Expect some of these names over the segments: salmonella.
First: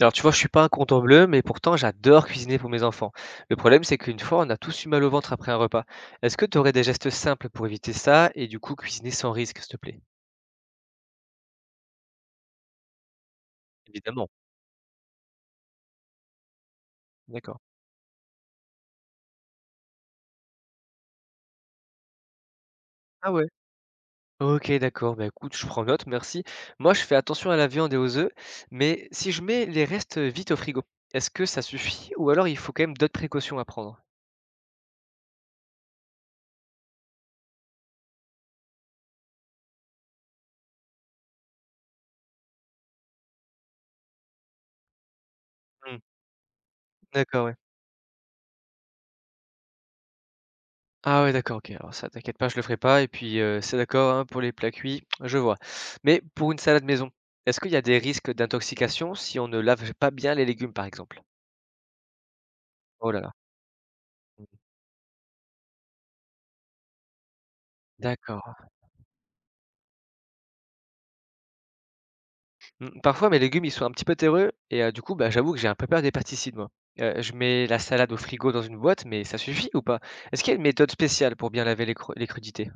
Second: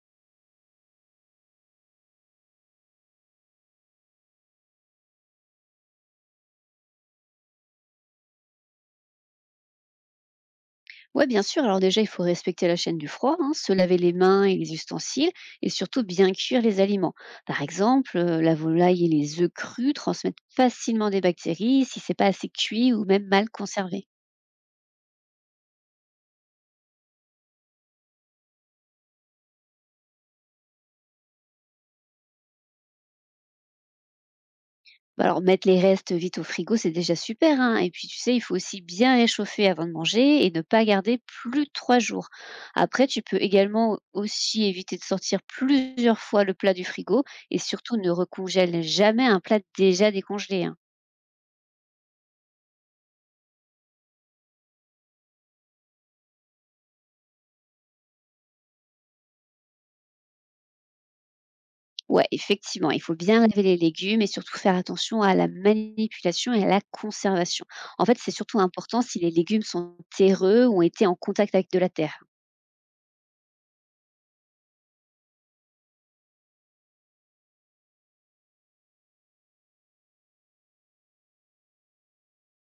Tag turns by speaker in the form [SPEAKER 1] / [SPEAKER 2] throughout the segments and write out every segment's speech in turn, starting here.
[SPEAKER 1] Alors tu vois, je suis pas un content bleu, mais pourtant j'adore cuisiner pour mes enfants. Le problème, c'est qu'une fois, on a tous eu mal au ventre après un repas. Est-ce que tu aurais des gestes simples pour éviter ça et du coup cuisiner sans risque, s'il te plaît?
[SPEAKER 2] Ouais, bien sûr. Alors déjà, il faut respecter la chaîne du froid, hein, se laver les
[SPEAKER 1] Évidemment.
[SPEAKER 2] mains et les ustensiles, et surtout bien cuire les aliments.
[SPEAKER 1] D'accord.
[SPEAKER 2] Par exemple, la volaille et les œufs crus transmettent facilement des bactéries si c'est pas assez cuit ou même
[SPEAKER 1] Ah ouais.
[SPEAKER 2] mal conservé.
[SPEAKER 1] Ok, d'accord. Bah écoute, je prends note, merci. Moi, je fais attention à la viande et aux œufs, mais si je mets les restes vite au frigo, est-ce que ça suffit ou alors il faut quand même d'autres précautions à prendre?
[SPEAKER 2] Bah, alors mettre les restes vite au frigo, c'est déjà super, hein. Et puis tu sais, il faut aussi bien réchauffer avant de manger et ne pas garder plus de 3 jours. Après, tu peux également aussi éviter de sortir
[SPEAKER 1] Hmm,
[SPEAKER 2] plusieurs fois le plat du frigo
[SPEAKER 1] d'accord, ouais.
[SPEAKER 2] et surtout ne recongèle jamais un plat déjà décongelé, hein.
[SPEAKER 1] Ah ouais, d'accord, OK. Alors ça, t'inquiète pas, je le ferai pas et puis, c'est d'accord, hein, pour les plats cuits, je vois. Mais pour une salade maison, est-ce qu'il y a des risques d'intoxication si on ne lave pas bien les légumes, par exemple?
[SPEAKER 2] Ouais, effectivement, il
[SPEAKER 1] Oh
[SPEAKER 2] faut
[SPEAKER 1] là là.
[SPEAKER 2] bien laver les légumes et
[SPEAKER 1] Mmh.
[SPEAKER 2] surtout faire attention à la manipulation et à la conservation. En fait, c'est
[SPEAKER 1] D'accord.
[SPEAKER 2] surtout important si les légumes sont terreux ou ont été en contact avec de la terre.
[SPEAKER 1] Mmh, parfois mes légumes, ils sont un petit peu terreux et du coup, bah, j'avoue que j'ai un peu peur des pesticides, moi. Je mets la salade au frigo dans une boîte, mais ça suffit ou pas? Est-ce qu'il y a une méthode spéciale pour bien laver les crudités?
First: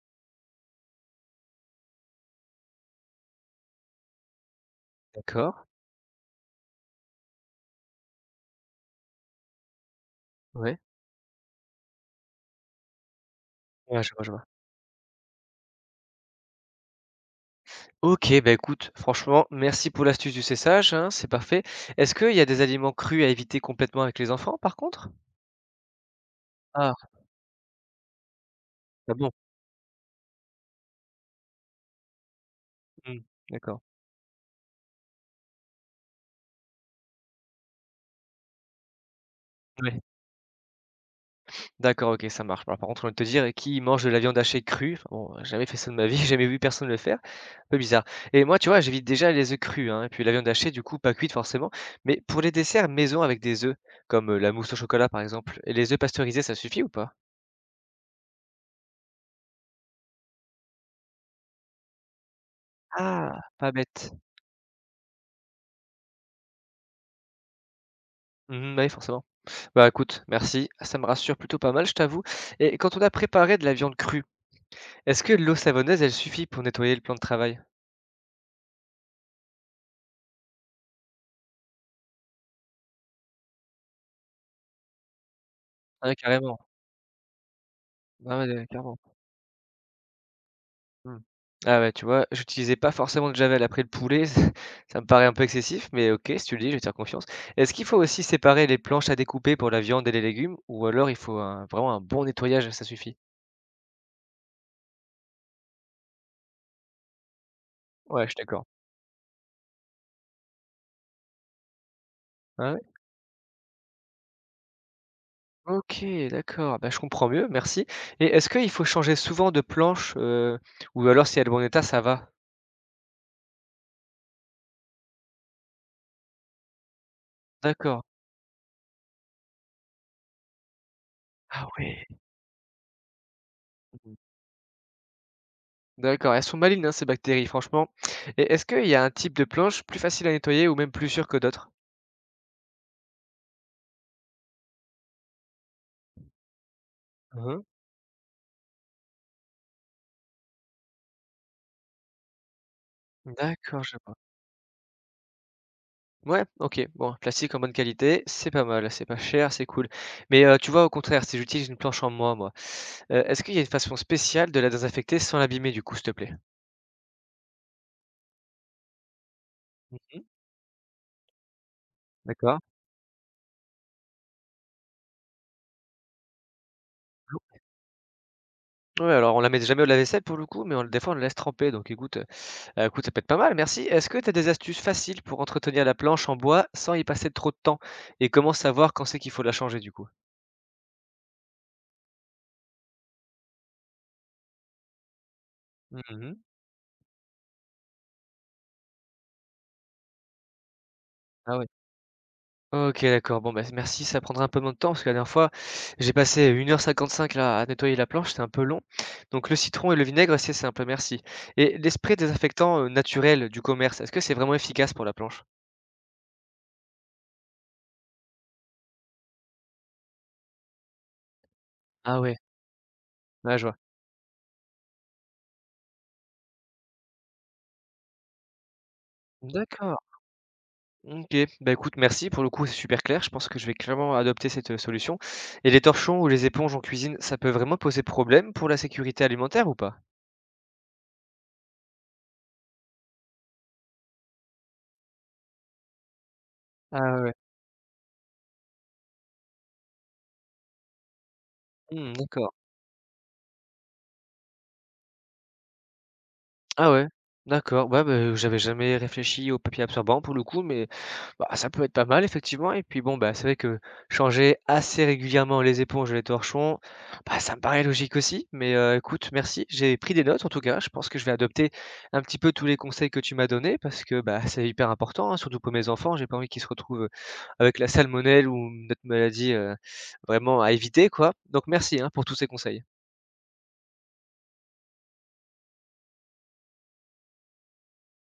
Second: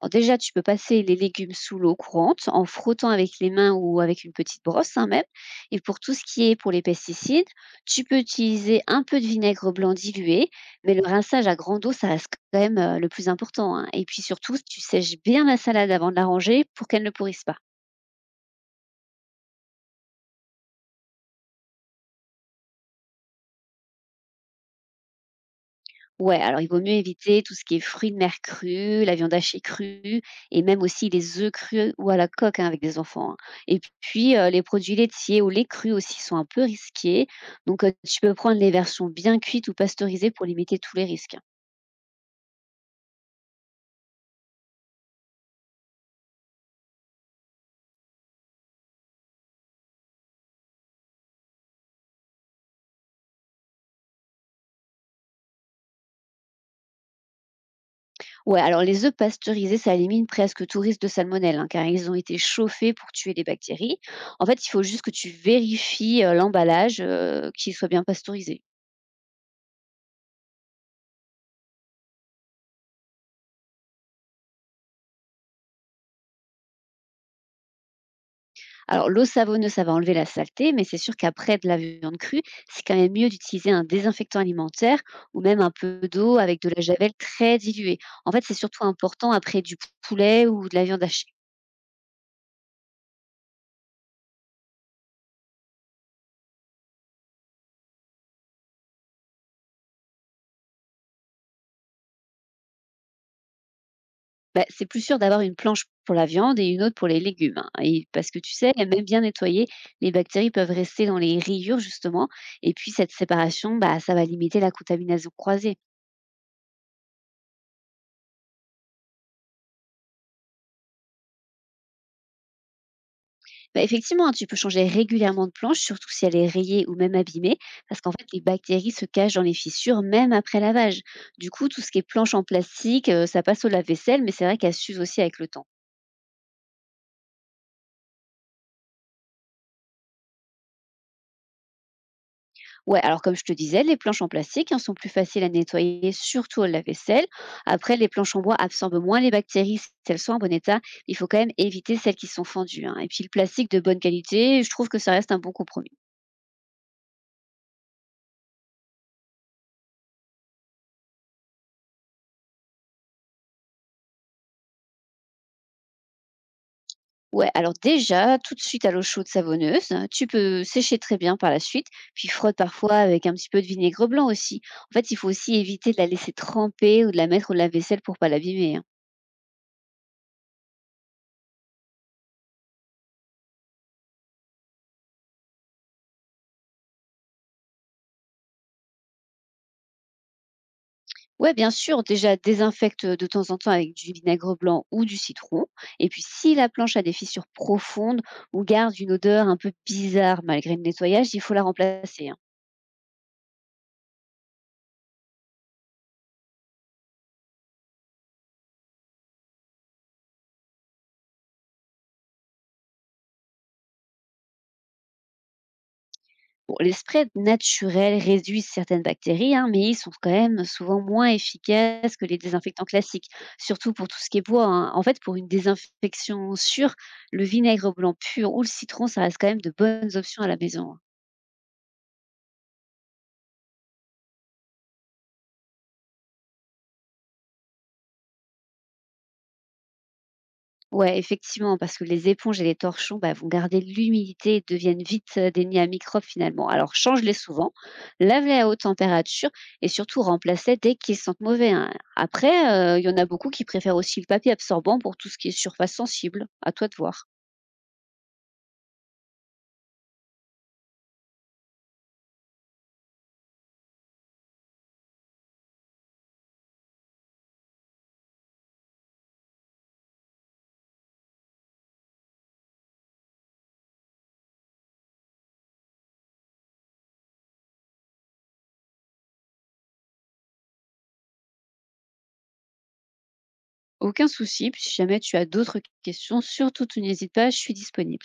[SPEAKER 2] Alors déjà, tu peux passer les légumes sous l'eau courante en frottant avec les mains ou avec une petite brosse, hein, même.
[SPEAKER 1] D'accord,
[SPEAKER 2] Et pour tout ce qui est pour les pesticides, tu peux utiliser un peu de vinaigre blanc dilué,
[SPEAKER 1] ouais.
[SPEAKER 2] mais le rinçage à grande eau, ça reste quand même le plus important, hein.
[SPEAKER 1] Ouais,
[SPEAKER 2] Et
[SPEAKER 1] je vois,
[SPEAKER 2] puis
[SPEAKER 1] je vois.
[SPEAKER 2] surtout, tu sèches bien la salade avant de la ranger pour qu'elle ne pourrisse pas.
[SPEAKER 1] OK, bah, écoute, franchement, merci pour l'astuce du cessage, hein, c'est parfait. Est-ce qu'il y a des aliments crus à éviter complètement avec les enfants, par contre?
[SPEAKER 2] Ouais, alors il vaut mieux
[SPEAKER 1] Ah,
[SPEAKER 2] éviter tout ce qui est fruits de mer crus,
[SPEAKER 1] ah
[SPEAKER 2] la
[SPEAKER 1] bon?
[SPEAKER 2] viande hachée crue et même aussi les œufs crus ou à la coque, hein, avec des
[SPEAKER 1] Mmh,
[SPEAKER 2] enfants, hein.
[SPEAKER 1] d'accord.
[SPEAKER 2] Et puis les produits laitiers ou les crus aussi sont un peu risqués. Donc tu peux prendre les versions bien cuites ou
[SPEAKER 1] Ouais.
[SPEAKER 2] pasteurisées pour limiter tous les risques, hein.
[SPEAKER 1] D'accord, OK, ça marche. Alors par contre, j'ai envie de te dire, qui mange de la viande hachée crue? Enfin bon, j'ai jamais fait ça de ma vie, j'ai jamais vu personne le faire. Un peu bizarre et moi, tu vois, j'évite déjà les œufs crus, hein, et puis la viande hachée, du coup, pas cuite forcément. Mais pour les desserts maison avec des œufs, comme, la mousse au chocolat, par exemple, et les œufs pasteurisés, ça suffit ou pas?
[SPEAKER 2] Ouais, alors les œufs pasteurisés, ça élimine presque tout risque de salmonelle, hein, car ils ont été chauffés pour tuer
[SPEAKER 1] Ah,
[SPEAKER 2] les
[SPEAKER 1] pas
[SPEAKER 2] bactéries.
[SPEAKER 1] bête.
[SPEAKER 2] En fait, il faut juste que tu vérifies l'emballage, qu'il soit bien pasteurisé.
[SPEAKER 1] Mmh, ouais, forcément. Bah, écoute, merci, ça me rassure plutôt pas mal, je t'avoue. Et quand on a préparé de la viande crue, est-ce que l'eau savonneuse, elle suffit pour nettoyer le plan de travail?
[SPEAKER 2] Alors, l'eau savonneuse, ça va enlever la saleté, mais c'est sûr qu'après de la viande crue, c'est quand même mieux d'utiliser un désinfectant alimentaire ou même un peu
[SPEAKER 1] Ah ouais,
[SPEAKER 2] d'eau
[SPEAKER 1] carrément.
[SPEAKER 2] avec de la javel très diluée. En
[SPEAKER 1] Ah
[SPEAKER 2] fait,
[SPEAKER 1] ouais,
[SPEAKER 2] c'est
[SPEAKER 1] ouais,
[SPEAKER 2] surtout
[SPEAKER 1] clairement.
[SPEAKER 2] important après du poulet ou de la viande
[SPEAKER 1] Mmh.
[SPEAKER 2] hachée.
[SPEAKER 1] Ah ouais, tu vois, j'utilisais pas forcément de javel après le poulet, ça me paraît un peu excessif, mais OK, si tu le dis, je vais te faire confiance. Est-ce qu'il faut aussi séparer les planches à découper pour la viande et les légumes, ou alors il faut vraiment un bon nettoyage, ça suffit?
[SPEAKER 2] Bah, c'est plus sûr d'avoir une planche pour la viande et une autre pour les légumes, hein. Et
[SPEAKER 1] Ouais, je
[SPEAKER 2] parce
[SPEAKER 1] suis
[SPEAKER 2] que tu
[SPEAKER 1] d'accord.
[SPEAKER 2] sais, même bien nettoyée, les bactéries peuvent rester dans les rayures justement. Et
[SPEAKER 1] Ah ouais?
[SPEAKER 2] puis cette séparation, bah, ça va limiter la contamination croisée.
[SPEAKER 1] OK, d'accord. Bah, je comprends mieux, merci. Et est-ce qu'il faut changer souvent de planche, ou alors si elle est en bon état, ça va?
[SPEAKER 2] Bah, effectivement, hein, tu peux changer régulièrement de planche, surtout si elle est rayée ou même abîmée, parce
[SPEAKER 1] D'accord.
[SPEAKER 2] qu'en fait, les bactéries se cachent dans les fissures même après lavage. Du
[SPEAKER 1] Ah
[SPEAKER 2] coup, tout ce qui est
[SPEAKER 1] ouais!
[SPEAKER 2] planche en plastique, ça passe au
[SPEAKER 1] Mmh.
[SPEAKER 2] lave-vaisselle, mais c'est vrai qu'elle s'use aussi avec le temps.
[SPEAKER 1] D'accord, elles sont malines, hein, ces bactéries, franchement. Et est-ce qu'il y a un type de planche plus facile à nettoyer ou même plus sûr que d'autres?
[SPEAKER 2] Ouais, alors comme je te disais, les planches en plastique, hein, sont plus faciles à nettoyer, surtout au lave-vaisselle.
[SPEAKER 1] Hein.
[SPEAKER 2] Après, les planches en bois absorbent moins les bactéries si elles sont en bon état. Il faut quand même éviter celles qui sont fendues, hein. Et puis, le plastique de
[SPEAKER 1] D'accord, je
[SPEAKER 2] bonne
[SPEAKER 1] vois.
[SPEAKER 2] qualité, je trouve que ça reste un bon compromis.
[SPEAKER 1] Ouais, OK, bon, plastique en bonne qualité, c'est pas mal, c'est pas cher, c'est cool. Mais, tu vois, au contraire, si j'utilise une planche en est-ce qu'il y a une façon spéciale de la désinfecter sans l'abîmer, du coup, s'il te plaît?
[SPEAKER 2] Ouais, alors déjà, tout de suite à l'eau chaude savonneuse, hein,
[SPEAKER 1] Mmh.
[SPEAKER 2] tu peux sécher très bien par la suite, puis frotte
[SPEAKER 1] D'accord.
[SPEAKER 2] parfois avec un petit peu de vinaigre blanc aussi. En fait, il faut aussi éviter de la laisser tremper ou de la mettre au lave-vaisselle pour pas l'abîmer, hein.
[SPEAKER 1] Ouais, alors on la met jamais au lave-vaisselle pour le coup, mais on des fois on la laisse tremper, donc écoute, bah, écoute, ça peut être pas mal, merci. Est-ce que tu as des astuces faciles pour entretenir la planche en bois sans y passer trop de temps? Et comment savoir quand c'est qu'il faut la changer du coup?
[SPEAKER 2] Ouais, bien sûr, déjà désinfecte de temps en temps avec du vinaigre blanc ou du citron. Et puis
[SPEAKER 1] Mmh.
[SPEAKER 2] si la planche a des fissures profondes ou garde une odeur un peu bizarre malgré le nettoyage, il faut
[SPEAKER 1] Ah
[SPEAKER 2] la
[SPEAKER 1] ouais.
[SPEAKER 2] remplacer, hein.
[SPEAKER 1] OK, d'accord. Bon, bah, merci, ça prendra un peu moins de temps parce que la dernière fois, j'ai passé 1h55 là à nettoyer la planche, c'était un peu long. Donc le citron et le vinaigre, c'est simple, merci. Et les sprays désinfectants, naturels du commerce, est-ce que c'est vraiment efficace pour la planche?
[SPEAKER 2] Bon, les sprays naturels réduisent certaines bactéries, hein, mais ils sont quand même souvent moins efficaces
[SPEAKER 1] Ah
[SPEAKER 2] que
[SPEAKER 1] ouais,
[SPEAKER 2] les désinfectants classiques,
[SPEAKER 1] ouais, je vois.
[SPEAKER 2] surtout pour tout ce qui est bois, hein. En fait, pour une désinfection sûre, le vinaigre blanc pur ou le citron, ça reste quand même de
[SPEAKER 1] D'accord.
[SPEAKER 2] bonnes options à la maison, hein.
[SPEAKER 1] OK. Bah, écoute, merci. Pour le coup, c'est super clair. Je pense que je vais clairement adopter cette, solution. Et les torchons ou les éponges en cuisine, ça peut vraiment poser problème pour la sécurité alimentaire ou pas?
[SPEAKER 2] Ouais, effectivement, parce que les éponges et les torchons, bah, vont garder l'humidité et deviennent vite des nids à microbes finalement. Alors
[SPEAKER 1] Ah ouais, ouais.
[SPEAKER 2] change-les souvent, lave-les à haute température et surtout remplace-les dès qu'ils sentent mauvais, hein.
[SPEAKER 1] Mmh, d'accord.
[SPEAKER 2] Après, il y en a beaucoup qui préfèrent aussi le papier absorbant pour tout ce qui est surface sensible. À toi
[SPEAKER 1] Ah
[SPEAKER 2] de
[SPEAKER 1] ouais,
[SPEAKER 2] voir.
[SPEAKER 1] d'accord. Ouais, bah, j'avais jamais réfléchi au papier absorbant pour le coup, mais bah, ça peut être pas mal effectivement. Et puis bon, bah, c'est vrai que changer assez régulièrement les éponges et les torchons, bah, ça me paraît logique aussi. Mais écoute, merci. J'ai pris des notes en tout cas. Je pense que je vais adopter un petit peu tous les conseils que tu m'as donnés parce que bah, c'est hyper important, hein, surtout pour mes enfants. J'ai pas envie qu'ils se retrouvent avec la salmonelle ou notre maladie vraiment à éviter, quoi. Donc merci hein, pour tous ces conseils.
[SPEAKER 2] Aucun souci, puis si jamais tu as d'autres questions, surtout tu n'hésites pas, je suis disponible.